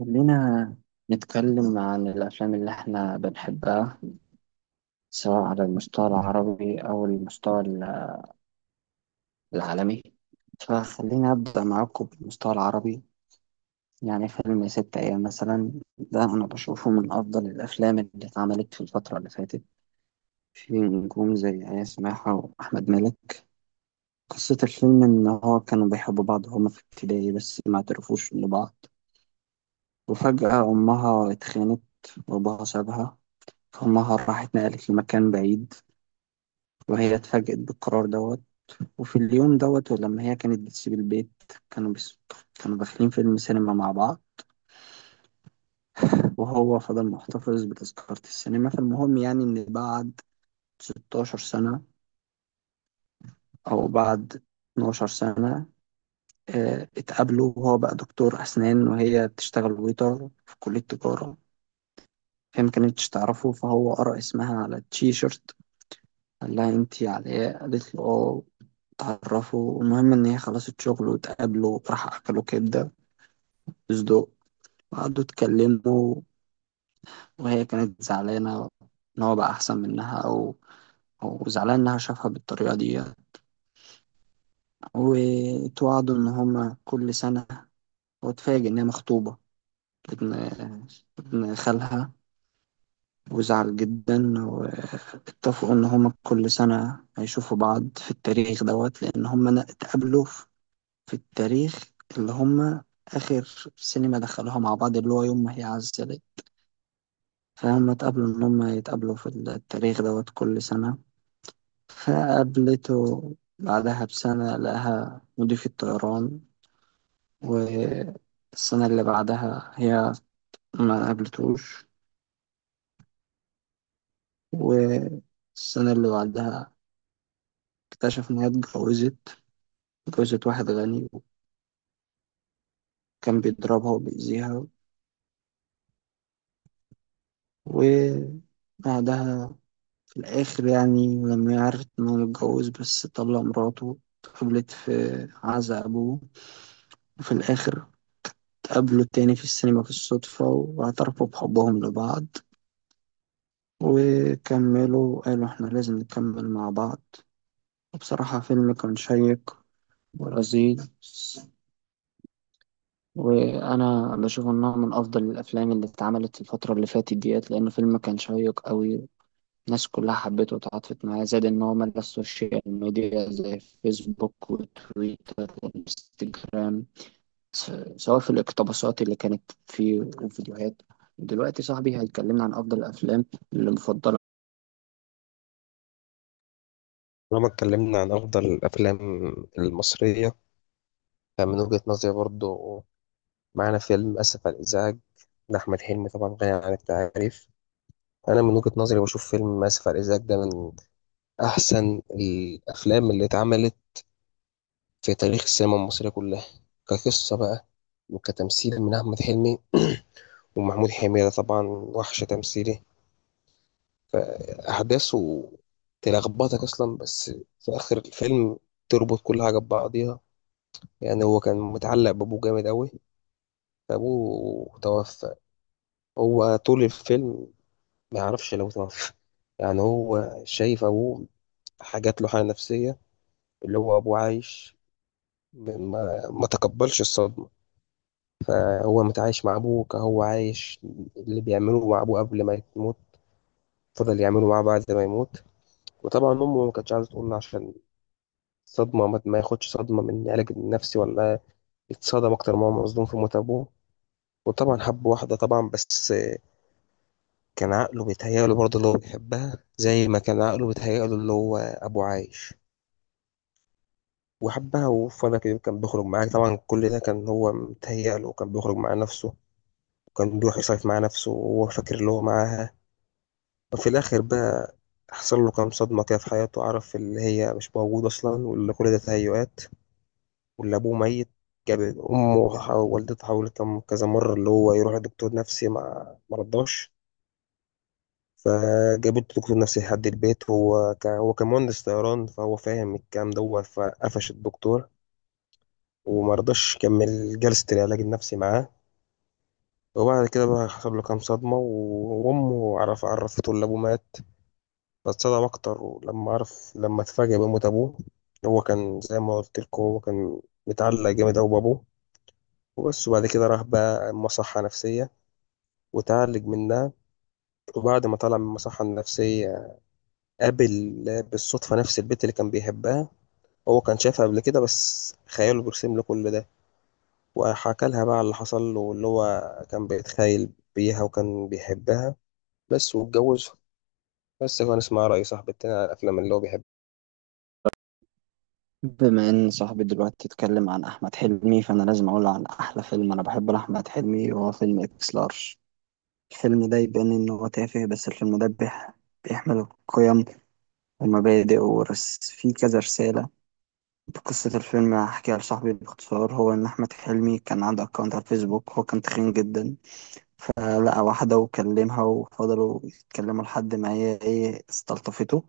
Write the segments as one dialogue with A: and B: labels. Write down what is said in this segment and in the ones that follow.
A: خلينا نتكلم عن الأفلام اللي إحنا بنحبها سواء على المستوى العربي أو العالمي. فخلينا أبدأ معاكم بالمستوى العربي. يعني فيلم ست أيام مثلا، ده أنا بشوفه من أفضل الأفلام اللي اتعملت في الفترة اللي فاتت، في نجوم زي إياس ماحة وأحمد مالك. قصة الفيلم إن هو كانوا بيحبوا بعض، هما في ابتدائي بس ما اعترفوش لبعض. وفجأة أمها اتخانت وأبوها سابها، فأمها راحت نقلت لمكان بعيد، وهي اتفاجأت بالقرار دوت. وفي اليوم دوت، ولما هي كانت بتسيب البيت، كانوا بس كانوا داخلين فيلم سينما مع بعض، وهو فضل محتفظ بتذكرة السينما. فالمهم يعني إن بعد 16 سنة أو بعد 12 سنة اتقابلوا، وهو بقى دكتور أسنان وهي بتشتغل ويتر في كلية تجارة. هي ما كانتش تعرفه، فهو قرأ اسمها على التيشيرت، قال لها انتي علاء، قالت له اه تعرفه. المهم ان هي خلصت شغل واتقابلوا، راح اكلوا كبدة صدق وقعدوا اتكلموا. وهي كانت زعلانة إن هو بقى أحسن منها، أو زعلان إنها شافها بالطريقة دي. وتوعدوا إن هما كل سنة، واتفاجئ إن هي مخطوبة ابن ابن خالها، وزعل جدا. واتفقوا إن هما كل سنة هيشوفوا بعض في التاريخ دوت، لأن هما اتقابلوا في التاريخ اللي هما آخر سينما دخلوها مع بعض، اللي هو يوم ما هي عزلت. فهم اتقابلوا إن هم يتقابلوا في التاريخ دوت كل سنة. فقابلته بعدها بسنة لقاها مضيف الطيران، والسنة اللي بعدها هي ما قابلتوش، والسنة اللي بعدها اكتشف إن هي اتجوزت. اتجوزت واحد غني، وكان بيضربها وبيأذيها. وبعدها في الآخر، يعني لما عرفت إن هو متجوز بس طلق مراته، قبلت في عزا أبوه. وفي الآخر قابلوا التاني في السينما بالصدفة، واعترفوا بحبهم لبعض، وكملوا قالوا إحنا لازم نكمل مع بعض. وبصراحة فيلم كان شيق ولذيذ، وأنا بشوف إنه من أفضل الأفلام اللي اتعملت الفترة اللي فاتت ديت، لأنه فيلم كان شيق أوي. الناس كلها حبته وتعاطفت معاه، زائد إن هو ملا السوشيال ميديا زي فيسبوك وتويتر وإنستجرام، س- سواء في الاقتباسات اللي كانت في الفيديوهات. دلوقتي صاحبي هيكلمنا عن أفضل الأفلام اللي مفضلة.
B: طالما اتكلمنا عن أفضل الأفلام المصرية، فمن وجهة نظري برضو معانا فيلم أسف على الإزعاج لأحمد حلمي. طبعا غني عن التعريف. أنا من وجهة نظري بشوف فيلم أسف على الإزعاج ده من أحسن الأفلام اللي اتعملت في تاريخ السينما المصرية كلها، كقصة بقى وكتمثيل من أحمد حلمي ومحمود حميدة. طبعا وحش تمثيلي. أحداثه تلخبطك أصلا، بس في آخر الفيلم تربط كل حاجة ببعضيها. يعني هو كان متعلق بأبوه جامد أوي. أبوه توفى، هو طول الفيلم ما يعرفش لو توفى. يعني هو شايف أبوه حاجات، له حالة نفسية اللي هو أبوه عايش، ما تقبلش الصدمة. هو متعايش مع أبوه كهو عايش، اللي بيعمله مع أبوه قبل ما يموت فضل يعمله معاه بعد ما يموت. وطبعا أمه ما كانتش عايزة تقول له عشان صدمة، ما ما ياخدش صدمة من علاج نفسي، ولا يتصدم أكتر ما هو مصدوم في موت أبوه. وطبعا حب واحدة طبعا، بس كان عقله بيتهيأله برضه اللي هو بيحبها، زي ما كان عقله بيتهيأله اللي هو أبو عايش. وحبها وفضل كده كان بيخرج معاها، طبعا كل ده كان هو متهيأله وكان بيخرج مع نفسه، وكان بيروح يصيف مع نفسه وهو فاكر اللي هو معاها. وفي الآخر بقى حصل له كام صدمة كده في حياته، عرف اللي هي مش موجودة أصلا، واللي كل ده تهيؤات، واللي أبوه ميت. جاب أمه، ووالدته حاولت كذا مرة اللي هو يروح لدكتور نفسي، ما مرضاش. فجابت دكتور نفسي لحد البيت، هو كان مهندس طيران، فهو فاهم الكلام ده فقفش الدكتور، وما رضاش يكمل جلسة العلاج النفسي معاه. وبعد كده بقى حصل له كام صدمة، وأمه عرفته إن أبوه مات. فاتصدم أكتر ولما عرف، لما اتفاجأ بموت أبوه. هو كان زي ما قلت لكم، هو كان متعلق جامد أوي بأبوه. وبس، وبعد كده راح بقى مصحة نفسية وتعالج منها. وبعد ما طلع من المصحة النفسية قابل بالصدفة نفس البنت اللي كان بيحبها. هو كان شايفها قبل كده، بس خياله بيرسم له كل ده. وحكى لها بقى على اللي حصل له، واللي هو كان بيتخيل بيها وكان بيحبها بس، واتجوزها. بس كان اسمها. رأي صاحب التاني على الأفلام اللي هو بيحبها.
A: بما إن صاحبي دلوقتي اتكلم عن أحمد حلمي، فأنا لازم أقول عن أحلى فيلم أنا بحبه لأحمد حلمي، وهو فيلم إكس لارج. الفيلم ده يبان إن هو تافه، بس الفيلم ده بيحمل قيم ومبادئ ورس فيه كذا رسالة. قصة الفيلم هحكيها لصاحبي باختصار، هو إن أحمد حلمي كان عنده أكونت على الفيسبوك، هو كان تخين جدا. فلقى واحدة وكلمها وفضلوا يتكلموا لحد ما هي ايه استلطفته.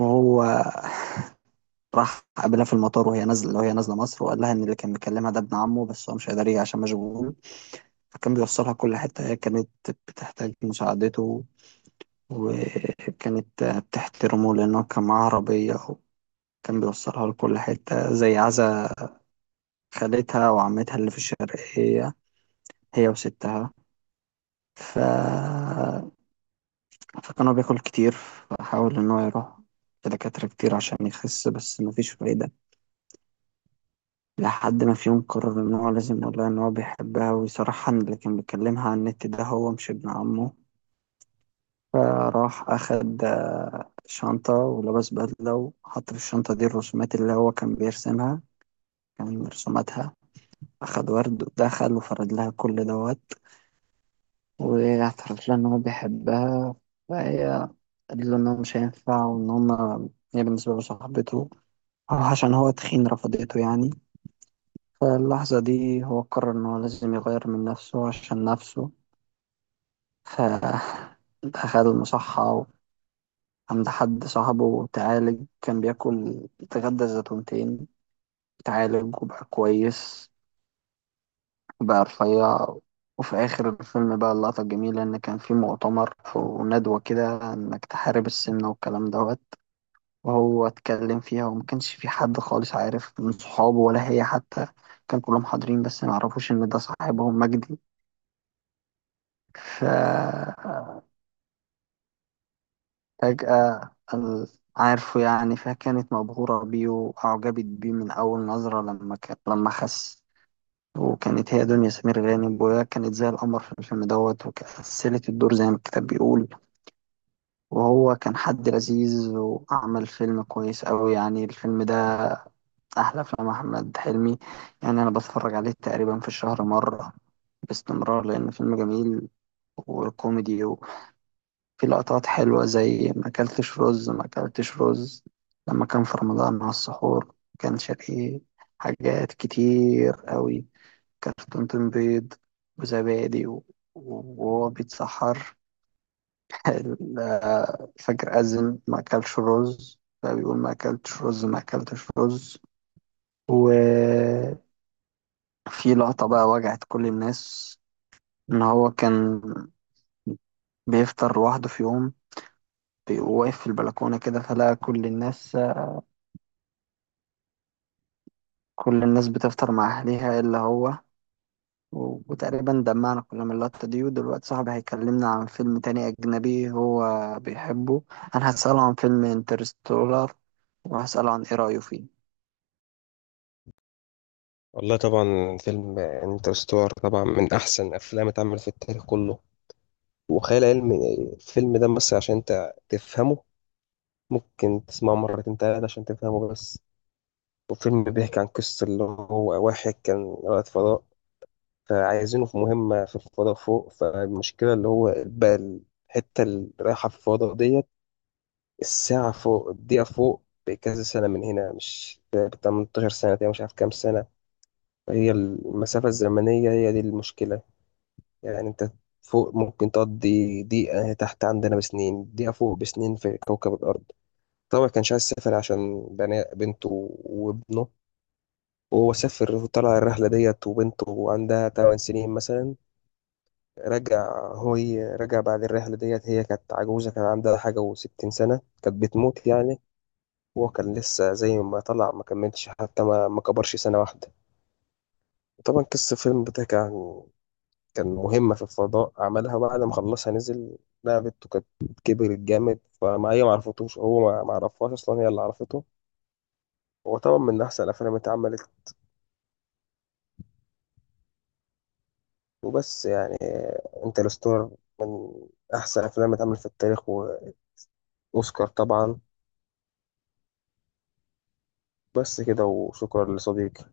A: وهو راح قابلها في المطار وهي نازلة، وهي نازلة مصر، وقال لها إن اللي كان مكلمها ده ابن عمه، بس هو مش قادر يجي عشان مشغول. فكان بيوصلها كل حتة هي كانت بتحتاج مساعدته، وكانت بتحترمه لأنه كان معاه عربية، وكان بيوصلها لكل حتة زي عزا خالتها وعمتها اللي في الشرقية، هي وستها. ف فكان هو بياكل كتير، فحاول إن هو يروح لدكاترة كتير عشان يخس، بس مفيش فايدة. لحد ما في يوم قرر إن هو لازم يقول لها إن هو بيحبها، ويصرحها إن اللي كان بيكلمها على النت ده هو مش ابن عمه. فراح أخد شنطة ولبس بدلة، وحط في الشنطة دي الرسومات اللي هو كان بيرسمها، كان رسوماتها. أخد ورد ودخل وفرد لها كل دوت، واعترف لها إن هو بيحبها. فهي قال له إن هو مش هينفع، وإن هما هي بالنسبة له صاحبته، عشان هو تخين رفضته يعني. فاللحظة دي هو قرر إن هو لازم يغير من نفسه عشان نفسه، فدخل المصحة عند حد صاحبه وتعالج، كان بياكل يتغدى زيتونتين. تعالج وبقى كويس وبقى رفيع. وفي آخر الفيلم بقى اللقطة الجميلة، إن كان في مؤتمر وندوة كده إنك تحارب السمنة والكلام دوت، وهو اتكلم فيها، وما كانش في حد خالص عارف من صحابه ولا هي حتى. كان كلهم حاضرين بس ما يعرفوش ان ده صاحبهم مجدي. ف فجأة عارفه يعني. فكانت مبهورة بيه وأعجبت بيه من أول نظرة، لما لما خس. وكانت هي دنيا سمير غانم، وهي كانت زي القمر في الفيلم دوت، وكسلت الدور زي ما الكتاب بيقول. وهو كان حد لذيذ وعمل فيلم كويس أوي، يعني الفيلم أحلى أفلام أحمد حلمي. يعني أنا بتفرج عليه تقريبا في الشهر مرة باستمرار، لأن فيلم جميل وكوميدي، وفي لقطات حلوة زي ما أكلتش رز ما أكلتش رز لما كان في رمضان مع السحور، كان شقي. حاجات كتير أوي، كرتونة بيض وزبادي وهو بيتسحر، الفجر أذن ما أكلش رز، فبيقول ما أكلتش رز ما أكلتش رز. و في لقطة بقى وجعت كل الناس، إن هو كان بيفطر لوحده في يوم، وواقف في البلكونة كده، فلقى كل الناس، كل الناس بتفطر مع أهلها إلا هو. وتقريبا دمعنا كلنا من اللقطة دي. ودلوقتي صاحبي هيكلمنا عن فيلم تاني أجنبي هو بيحبه، أنا هسأله عن فيلم انترستولار، وهسأله عن إيه رأيه فيه.
B: والله طبعا فيلم انترستور طبعا من أحسن أفلام اتعمل في التاريخ كله. وخيال علمي الفيلم ده، بس عشان أنت تفهمه ممكن تسمعه مرتين تلاتة عشان تفهمه بس. والفيلم بيحكي عن قصة اللي هو واحد كان رائد فضاء، فعايزينه في مهمة في الفضاء فوق. فالمشكلة اللي هو بقى الحتة اللي رايحة في الفضاء ديت، الساعة فوق الدقيقة فوق بكذا سنة من هنا، مش ب 18 سنة تقريبا، مش عارف كام سنة. هي المسافة الزمنية هي دي المشكلة. يعني أنت فوق ممكن تقضي دقيقة، تحت عندنا بسنين، دقيقة فوق بسنين في كوكب الأرض. طبعا كانش عايز يسافر عشان بنته وابنه. وهو سافر وطلع الرحلة ديت، وبنته عندها 8 سنين مثلا. رجع هو، رجع بعد الرحلة ديت هي كانت عجوزة، كان عندها حاجة وستين سنة، كانت بتموت يعني. وهو كان لسه زي ما طلع، ما كملش حتى، ما كبرش سنة واحدة. طبعا قصة الفيلم ده كان كان مهمة في الفضاء عملها، بعد ما خلصها نزل. لعبته كانت كبرت جامد، فما هي ما عرفتوش، هو ما عرفهاش أصلا، هي اللي عرفته. هو طبعا من أحسن الأفلام اللي اتعملت وبس، يعني انترستولار من أحسن الأفلام اللي اتعملت في التاريخ، وأوسكار طبعا. بس كده، وشكرا لصديقي.